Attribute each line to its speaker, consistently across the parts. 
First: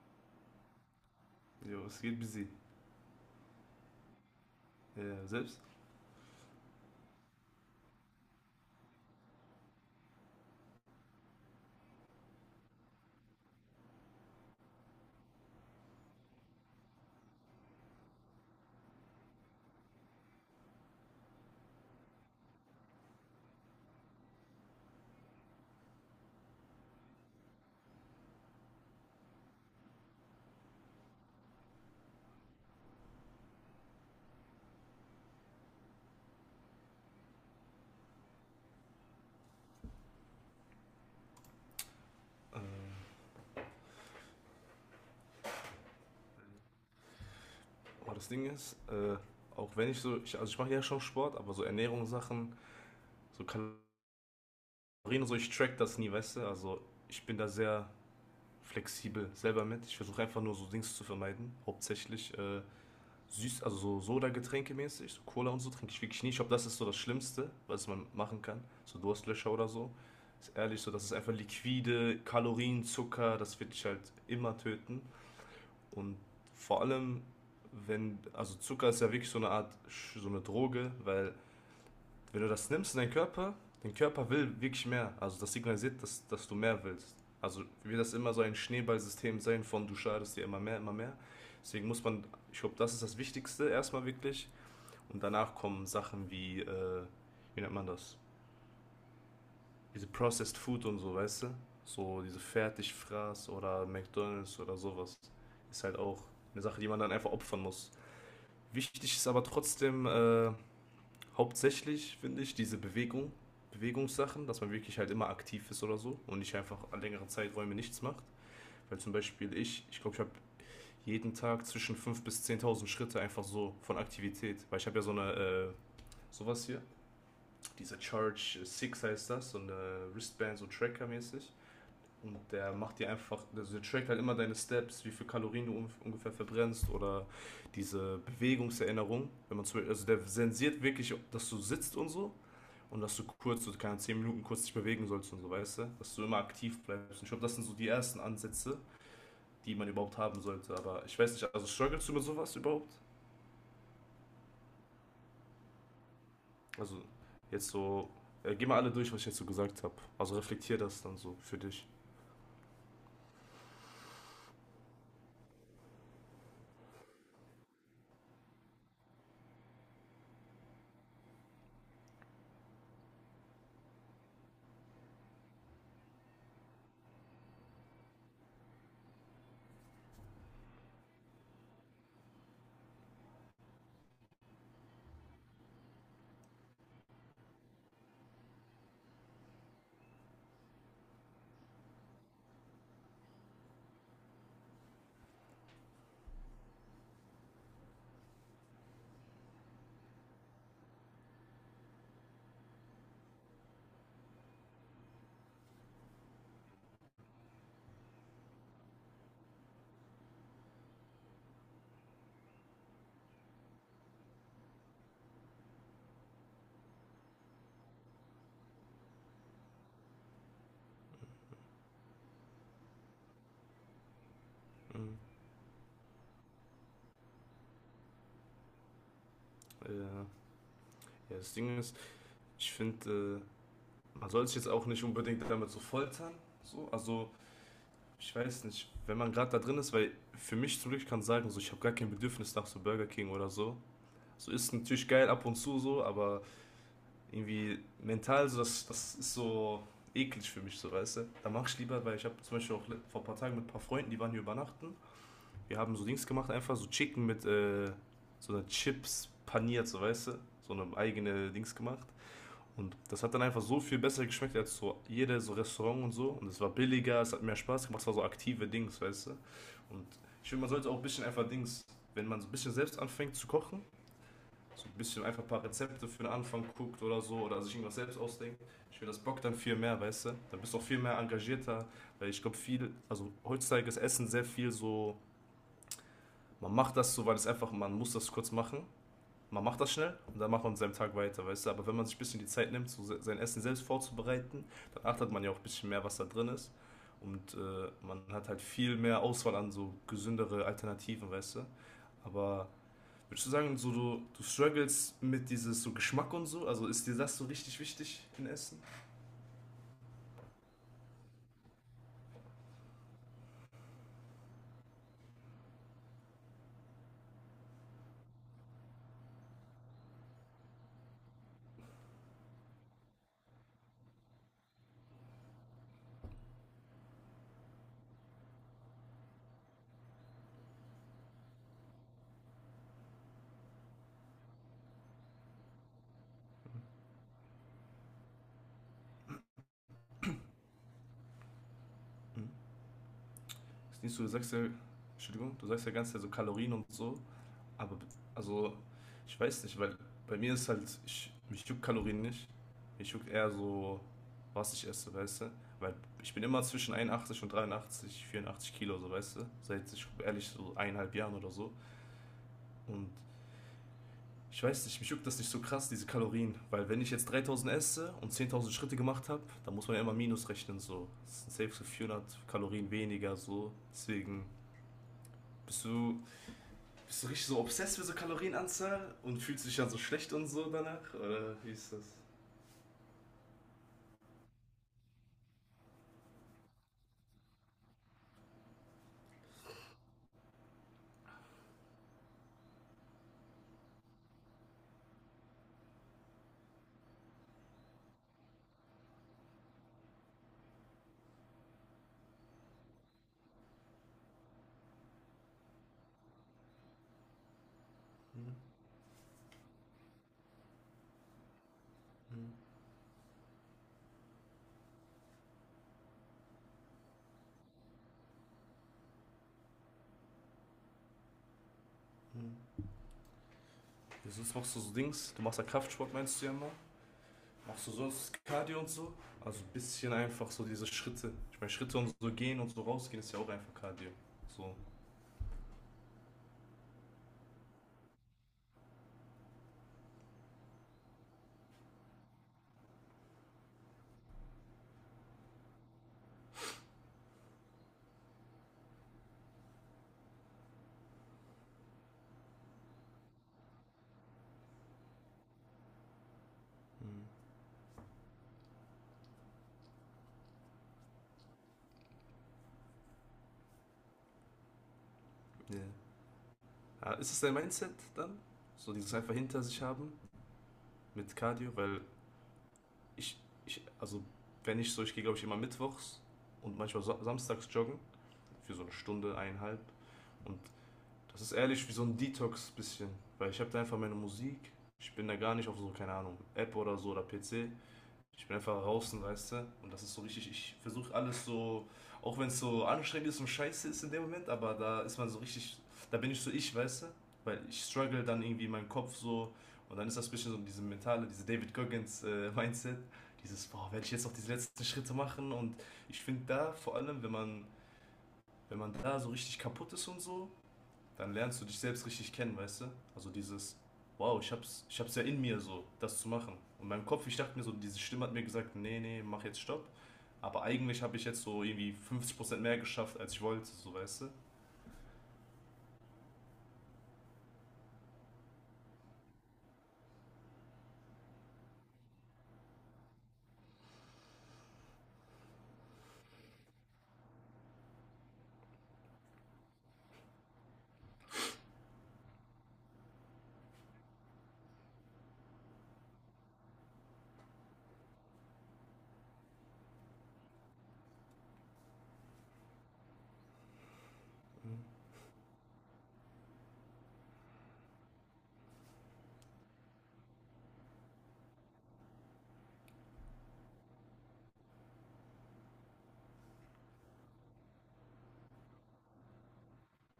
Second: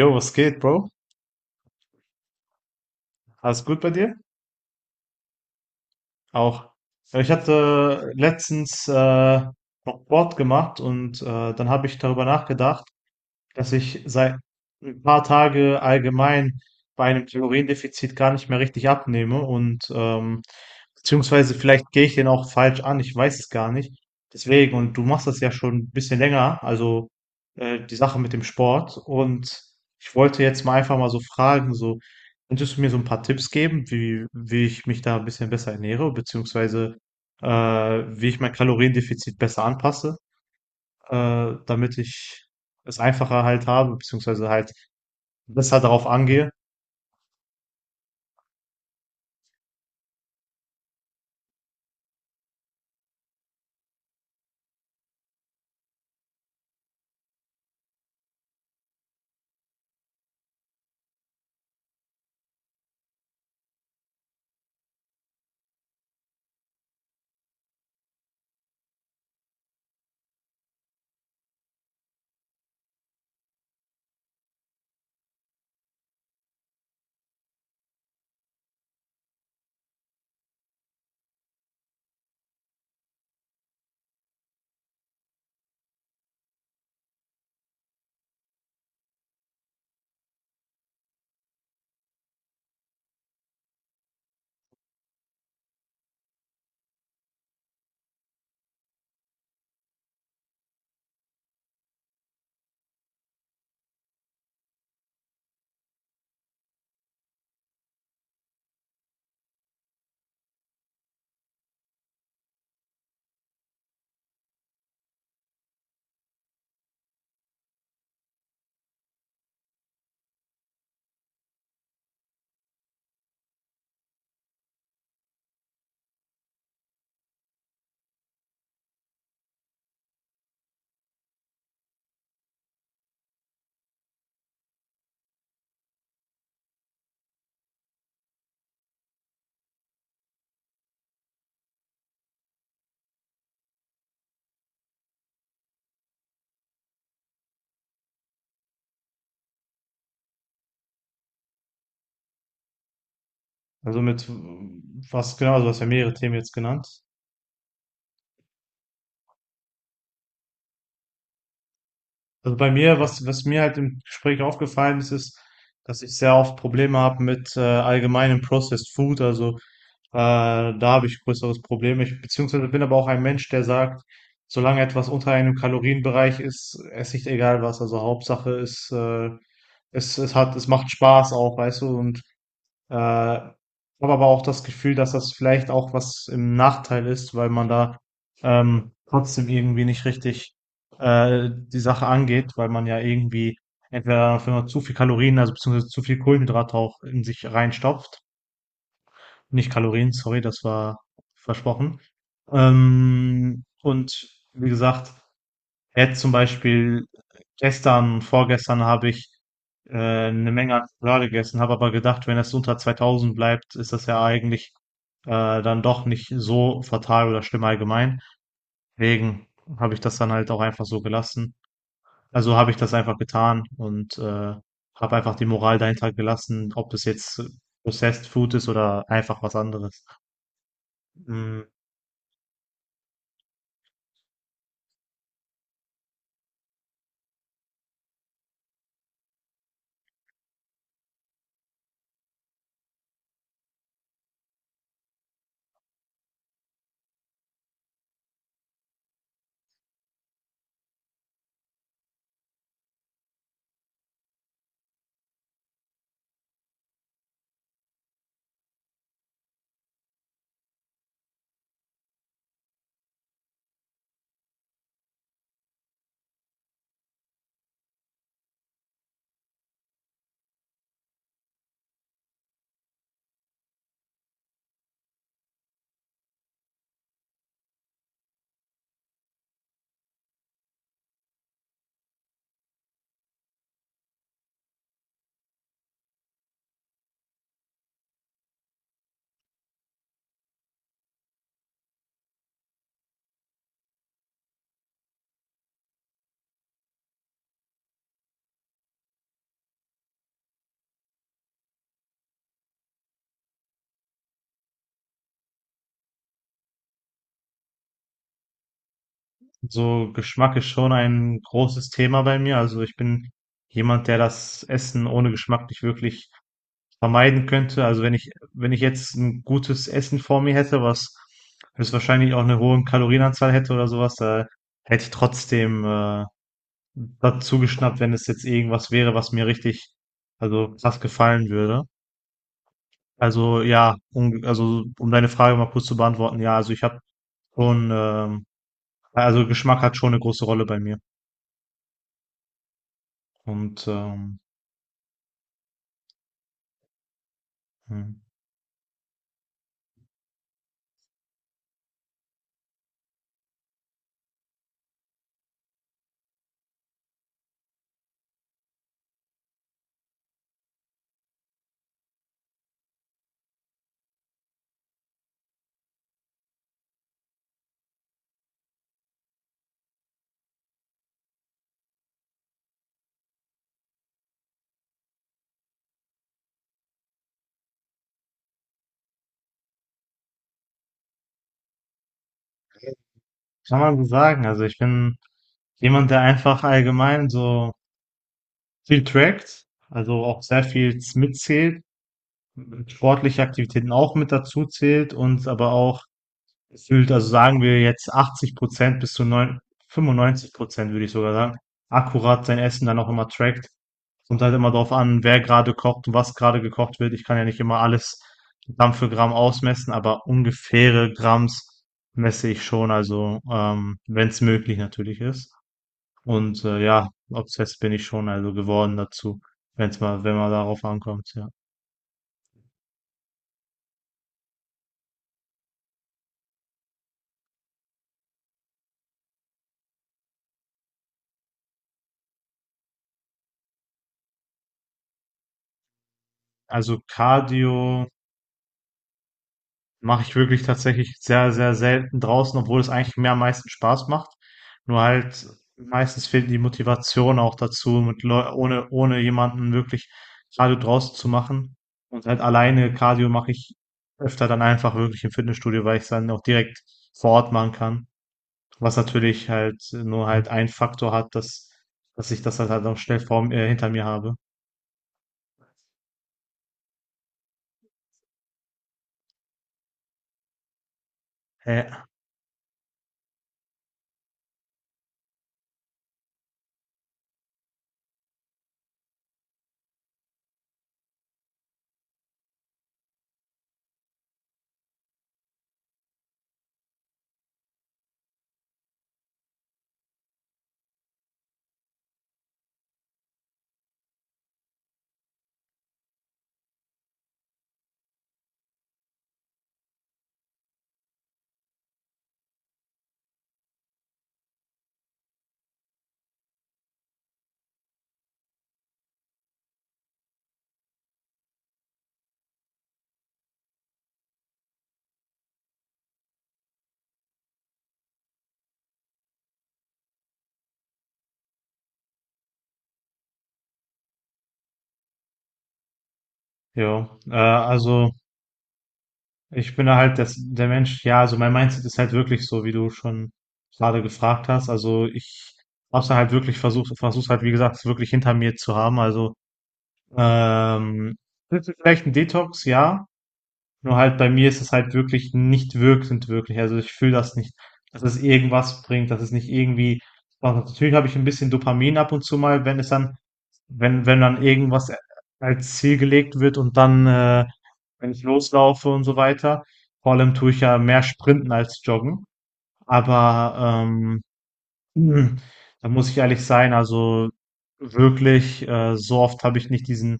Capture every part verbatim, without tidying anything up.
Speaker 1: Jo, was geht, Bro?
Speaker 2: Jo, es geht busy.
Speaker 1: Alles gut bei dir?
Speaker 2: Äh, selbst.
Speaker 1: Auch. Ja, ich hatte letztens äh, noch Sport gemacht und äh, dann habe ich darüber nachgedacht, dass ich seit ein paar Tage allgemein bei einem Kaloriendefizit gar nicht mehr richtig abnehme und ähm beziehungsweise vielleicht gehe ich den auch falsch an, ich weiß es gar nicht. Deswegen, und du machst das ja schon ein bisschen länger, also, äh, die Sache mit dem Sport, und ich wollte jetzt mal einfach mal so fragen, so, könntest du mir so ein paar Tipps geben, wie wie ich mich da ein bisschen besser ernähre, beziehungsweise, äh, wie ich mein Kaloriendefizit besser anpasse? Äh, damit ich
Speaker 2: Äh,
Speaker 1: es einfacher halt habe, beziehungsweise halt besser darauf angehe.
Speaker 2: aber das Ding ist, äh, auch wenn ich so, ich, also ich mache ja schon Sport, aber so Ernährungssachen, so Kalorien und so, ich track das nie, weißt du? Also ich bin da sehr flexibel selber mit. Ich versuche einfach nur so Dings zu vermeiden. Hauptsächlich äh, süß, also so Soda-Getränke mäßig, so Cola und so trinke ich wirklich nie. Ich glaube, das ist so das Schlimmste, was man machen kann. So Durstlöscher oder so. Ist ehrlich so, das ist einfach liquide, Kalorien, Zucker, das wird dich halt immer töten. Und vor allem, wenn, also Zucker ist ja wirklich so eine Art, Sch- so eine Droge, weil wenn du das nimmst in deinen Körper, dein Körper will wirklich mehr. Also das signalisiert, dass, dass du mehr willst. Also wird das immer so ein Schneeballsystem sein von du schadest dir immer mehr, immer mehr. Deswegen muss man, ich glaube, das ist das Wichtigste erstmal wirklich. Und danach kommen Sachen wie, äh, wie nennt man das? Diese Processed Food und so, weißt du? So diese Fertigfraß oder McDonalds oder sowas. Ist halt auch eine Sache, die man dann einfach opfern muss. Wichtig ist aber trotzdem äh, hauptsächlich, finde ich, diese Bewegung, Bewegungssachen, dass man wirklich halt immer aktiv ist oder so und nicht einfach an längeren Zeiträumen nichts macht. Weil zum Beispiel ich, ich glaube, ich habe jeden Tag zwischen fünftausend bis zehntausend Schritte einfach so von Aktivität. Weil ich habe ja so eine, äh, sowas hier, diese Charge sechs heißt das, so eine Wristband, so Tracker-mäßig. Und der macht dir einfach, also der trackt halt immer deine Steps, wie viel Kalorien du ungefähr verbrennst oder diese Bewegungserinnerung. Wenn man zum Beispiel, also der sensiert wirklich, dass du sitzt und so und dass du kurz, so keine zehn Minuten kurz dich bewegen sollst und so, weißt du? Dass du immer aktiv bleibst. Und ich glaube, das sind so die ersten Ansätze, die man überhaupt haben sollte. Aber ich weiß nicht, also strugglest du mit sowas überhaupt?
Speaker 1: Also mit mm, was genau, also du hast ja mehrere Themen jetzt genannt.
Speaker 2: Also jetzt so, äh, geh mal alle durch, was ich jetzt so gesagt habe. Also reflektier das dann so für dich.
Speaker 1: Also bei mir, was, was mir halt im Gespräch aufgefallen ist, ist, dass ich sehr oft Probleme habe mit äh, allgemeinem Processed Food. Also äh, da habe ich größeres Problem. Ich beziehungsweise bin aber auch ein Mensch, der sagt, solange etwas unter einem Kalorienbereich ist, esse ich egal was. Also Hauptsache ist, äh, es, es hat, es macht Spaß auch, weißt du, und Äh, habe aber auch das Gefühl, dass das vielleicht auch was im Nachteil ist, weil man da ähm, trotzdem irgendwie nicht richtig äh, die Sache angeht, weil man ja irgendwie, entweder wenn man zu viel Kalorien, also beziehungsweise zu viel Kohlenhydrate, auch in sich reinstopft. Nicht Kalorien, sorry, das war versprochen. Ähm, und wie gesagt, jetzt zum Beispiel gestern, vorgestern habe ich äh, eine Menge an Schokolade gegessen, habe aber gedacht, wenn das unter zweitausend bleibt, ist das ja eigentlich äh, dann doch nicht so fatal oder schlimm allgemein. Deswegen habe ich das dann halt auch einfach so gelassen. Also habe ich das einfach getan und äh, habe
Speaker 2: Mhm.
Speaker 1: einfach die Moral dahinter gelassen, ob das jetzt Processed Food ist oder einfach was anderes.
Speaker 2: Äh, ja, das
Speaker 1: Mm.
Speaker 2: Ding ist, ich finde, man soll sich jetzt auch nicht unbedingt damit so foltern. So. Also, ich weiß nicht, wenn man gerade da drin ist, weil für mich zum Glück kann ich sagen, so, ich habe gar kein Bedürfnis nach so Burger King oder so. So ist natürlich geil ab und zu so, aber irgendwie mental, so, das, das ist so eklig für mich, so, weißt du. Da mache ich lieber, weil ich habe zum Beispiel auch le- vor ein paar Tagen mit ein paar Freunden, die waren hier übernachten. Wir haben so Dings gemacht, einfach so Chicken mit äh, so einer Chips paniert, so, weißt du. So eine eigene Dings gemacht. Und das hat dann einfach so viel besser geschmeckt als so jedes so Restaurant und so. Und es war billiger, es hat mehr Spaß gemacht, es war so aktive Dings, weißt du. Und ich finde, man sollte auch ein bisschen einfach Dings, wenn man so ein bisschen selbst anfängt zu kochen, so ein bisschen einfach ein paar Rezepte für den Anfang guckt oder so oder sich irgendwas selbst ausdenkt. Ich finde, das bockt dann viel mehr, weißt du. Dann bist du auch viel mehr engagierter, weil ich glaube, viel, also heutzutage ist Essen sehr viel so, man macht das so, weil es einfach, man muss das kurz machen, man macht das schnell und dann macht man seinem Tag weiter, weißt du. Aber wenn man sich ein bisschen die Zeit nimmt, so sein Essen selbst vorzubereiten, dann achtet man ja auch ein bisschen mehr, was da drin ist. Und äh, man hat halt viel mehr Auswahl an so gesündere Alternativen, weißt du. Aber würdest du sagen, so du, du struggles mit dieses so Geschmack und so? Also ist dir das so richtig wichtig in Essen?
Speaker 1: So Geschmack ist schon ein großes Thema bei mir. Also ich bin jemand, der das Essen ohne Geschmack nicht wirklich vermeiden könnte. Also wenn ich, wenn ich jetzt ein gutes Essen vor mir hätte, was das wahrscheinlich auch eine hohe Kalorienanzahl hätte oder sowas, da hätte ich trotzdem äh, dazu geschnappt, wenn es jetzt irgendwas wäre, was mir richtig, also krass gefallen würde. Also ja, um, also um deine Frage mal kurz zu beantworten, ja, also ich habe schon, ähm, also Geschmack hat schon eine große Rolle bei mir.
Speaker 2: Hm?
Speaker 1: Und
Speaker 2: Ist nicht so, du
Speaker 1: ähm,
Speaker 2: sagst ja, Entschuldigung, du sagst ja ganz so Kalorien und so. Aber,
Speaker 1: hm,
Speaker 2: also, ich weiß nicht, weil bei mir ist halt, ich, mich juckt Kalorien nicht. Mich juckt eher so, was ich esse, weißt du? Weil ich bin immer zwischen einundachtzig und dreiundachtzig, vierundachtzig Kilo, so, weißt du? Seit, ich ehrlich, so eineinhalb Jahren oder so. Und ich weiß nicht, mich juckt das nicht so krass, diese Kalorien. Weil wenn ich jetzt dreitausend esse und zehntausend Schritte gemacht habe, dann muss man ja immer Minus rechnen, so. Das sind safe so vierhundert Kalorien weniger, so. Deswegen bist du bist du richtig so obsessed mit so Kalorienanzahl und fühlst dich dann so schlecht und so danach? Oder wie ist das?
Speaker 1: kann man so sagen, also ich bin jemand, der einfach allgemein so viel trackt, also auch sehr viel mitzählt, sportliche Aktivitäten auch mit dazu zählt, und aber auch gefühlt, also sagen wir jetzt achtzig Prozent bis zu neun fünfundneunzig Prozent würde ich sogar sagen, akkurat sein Essen dann auch immer trackt. Kommt halt immer darauf an, wer gerade kocht und was gerade gekocht wird. Ich kann ja nicht immer alles
Speaker 2: Hm,
Speaker 1: Gramm für Gramm ausmessen, aber ungefähre Gramms messe
Speaker 2: hm,
Speaker 1: ich schon, also ähm, wenn es möglich natürlich ist. Und äh, ja, obsessed bin ich schon also geworden dazu, wenn es mal, wenn man darauf ankommt, ja.
Speaker 2: hm. Ja, sonst machst du so Dings, du machst ja Kraftsport, meinst du ja mal? Machst du sonst Cardio und so? Also ein bisschen einfach so diese Schritte. Ich meine, Schritte und so gehen und so rausgehen ist ja auch einfach Cardio. So.
Speaker 1: Also Cardio. Mache ich wirklich tatsächlich sehr, sehr selten draußen, obwohl es eigentlich mir am meisten Spaß macht. Nur halt meistens fehlt die Motivation auch dazu, mit Leu ohne, ohne jemanden wirklich Cardio draußen zu machen. Und halt alleine Cardio mache ich öfter dann einfach wirklich im Fitnessstudio, weil ich es dann auch direkt
Speaker 2: Hm.
Speaker 1: vor Ort machen kann. Was natürlich halt nur halt ein Faktor hat, dass, dass ich das halt, halt auch schnell vor, äh, hinter mir habe.
Speaker 2: Yeah. Ja. Ah, ist das dein Mindset dann? So dieses einfach hinter sich haben mit Cardio? Weil
Speaker 1: Ja,
Speaker 2: ich, ich also wenn ich so, ich gehe glaube ich immer mittwochs und manchmal so, samstags joggen. Für so eine Stunde, eineinhalb. Und das ist ehrlich wie so ein Detox bisschen, weil ich habe da einfach meine Musik. Ich bin da gar nicht auf so, keine Ahnung, App oder so oder P C. Ich bin einfach draußen, weißt du? Und das ist so richtig, ich versuche alles so, auch wenn es so anstrengend ist und scheiße ist in dem Moment, aber da ist man so richtig, da bin ich so ich, weißt du? Weil ich struggle dann irgendwie in meinem Kopf so und dann ist das ein bisschen so diese mentale, diese David Goggins äh, Mindset, dieses, boah, werde ich jetzt noch diese letzten Schritte machen und ich finde da vor allem, wenn man wenn man da so richtig kaputt ist und so, dann lernst du dich selbst richtig kennen, weißt du? Also dieses, wow, ich hab's, ich hab's ja in mir so, das zu machen. Und meinem Kopf, ich dachte mir so, diese Stimme hat mir gesagt, nee, nee, mach jetzt Stopp. Aber eigentlich habe ich jetzt so irgendwie fünfzig Prozent mehr geschafft, als ich wollte, so weißt du?
Speaker 1: jo. Äh, also. Ich bin halt das, der Mensch, ja, also mein Mindset ist halt wirklich so, wie du schon gerade gefragt hast. Also ich hab's dann halt wirklich versucht, versuch's halt, wie gesagt, es wirklich hinter mir zu haben. Also, ähm, das ist vielleicht ein Detox, ja. Nur halt bei mir ist es halt wirklich nicht wirkend wirklich. Also ich fühle das nicht, dass es irgendwas bringt, dass es nicht irgendwie was hat. Natürlich habe ich ein bisschen Dopamin ab und zu mal, wenn es dann, wenn, wenn dann irgendwas als Ziel gelegt wird und dann, äh, wenn ich loslaufe und so weiter. Vor allem tue ich ja mehr Sprinten als Joggen. Aber ähm, hm, da muss ich ehrlich sein, also wirklich, äh, so oft habe ich nicht diesen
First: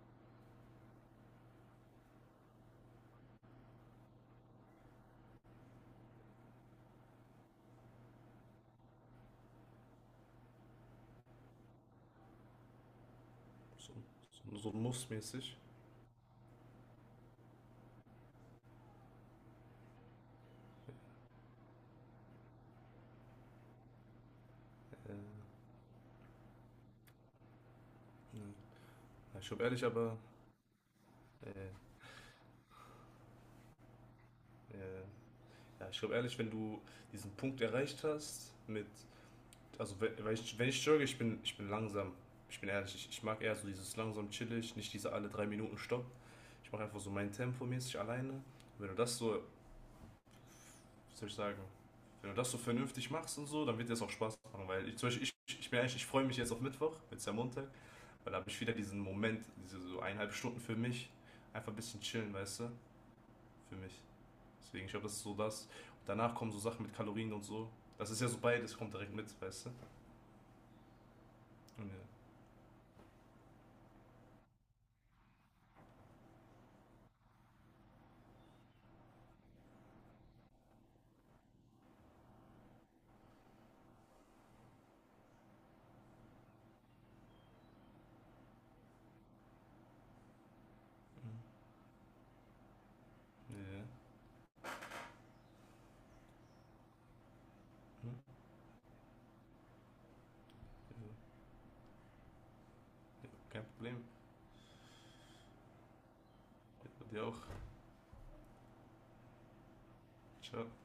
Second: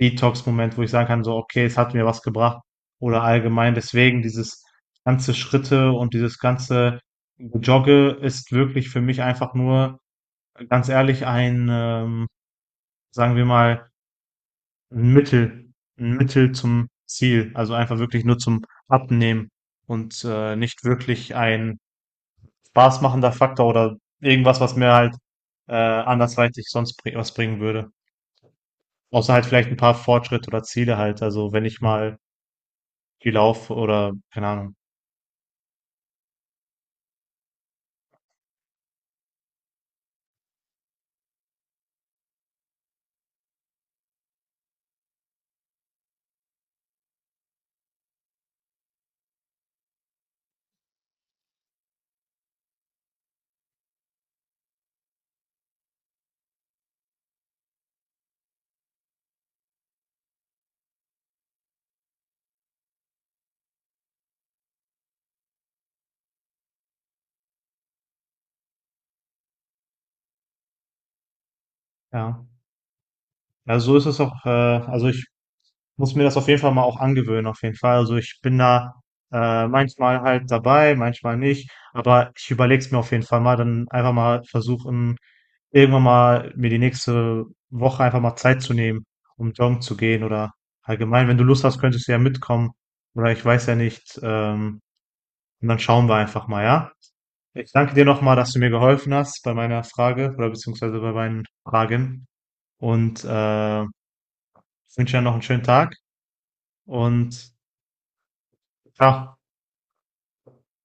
Speaker 1: Detox-Moment, wo ich sagen kann, so, okay, es hat mir was gebracht oder allgemein. Deswegen dieses ganze Schritte und dieses ganze Jogge ist wirklich für mich einfach nur, ganz ehrlich, ein, ähm, sagen wir mal,
Speaker 2: So, so, so
Speaker 1: ein
Speaker 2: mussmäßig.
Speaker 1: Mittel, ein Mittel zum Ziel. Also einfach wirklich nur zum Abnehmen und äh, nicht wirklich ein spaßmachender Faktor oder irgendwas, was mir
Speaker 2: Äh,
Speaker 1: halt äh, andersweitig sonst bring was bringen würde. Außer
Speaker 2: ja,
Speaker 1: halt
Speaker 2: ich glaube
Speaker 1: vielleicht ein
Speaker 2: ehrlich,
Speaker 1: paar
Speaker 2: aber
Speaker 1: Fortschritte oder Ziele halt. Also wenn
Speaker 2: äh,
Speaker 1: ich mal viel laufe oder keine Ahnung.
Speaker 2: äh, ja, ich glaube ehrlich, wenn du diesen Punkt erreicht hast mit, also wenn, wenn ich, wenn ich jogge, ich bin, ich bin langsam. Ich bin ehrlich, ich, ich mag eher so dieses langsam chillig, nicht diese alle drei Minuten Stopp. Ich mache einfach so mein Tempo mäßig alleine. Und wenn du das so, wie soll ich sagen, wenn du das so vernünftig machst und so, dann wird dir das auch Spaß machen. Weil ich, zum Beispiel, ich, ich bin ehrlich, ich freue mich jetzt auf Mittwoch, jetzt ist ja Montag, weil da habe ich wieder diesen Moment, diese so eineinhalb Stunden für mich, einfach ein bisschen chillen, weißt du, für mich. Deswegen, ich glaube, das ist so das. Und danach kommen so Sachen mit Kalorien und so. Das ist ja so beides, kommt direkt mit, weißt du. Und ja.
Speaker 1: Ja. Also so ist es auch. Äh, also ich muss mir das auf jeden Fall mal auch angewöhnen, auf jeden Fall. Also ich bin da äh, manchmal halt dabei, manchmal nicht, aber ich überlege es mir auf jeden Fall mal, dann einfach mal versuchen, irgendwann mal mir die nächste Woche einfach mal Zeit zu nehmen, um joggen zu gehen oder allgemein,
Speaker 2: Mhm.
Speaker 1: wenn du Lust hast, könntest du ja mitkommen oder ich weiß ja
Speaker 2: Ja.
Speaker 1: nicht, ähm, und dann schauen wir einfach mal, ja? Ich danke dir
Speaker 2: Mhm.
Speaker 1: nochmal, dass du mir geholfen hast bei meiner Frage oder beziehungsweise
Speaker 2: Ja,
Speaker 1: bei meinen Fragen und
Speaker 2: kein
Speaker 1: äh,
Speaker 2: Problem.
Speaker 1: wünsche dir noch einen schönen Tag
Speaker 2: Bei dir auch.
Speaker 1: und ciao.
Speaker 2: Ciao.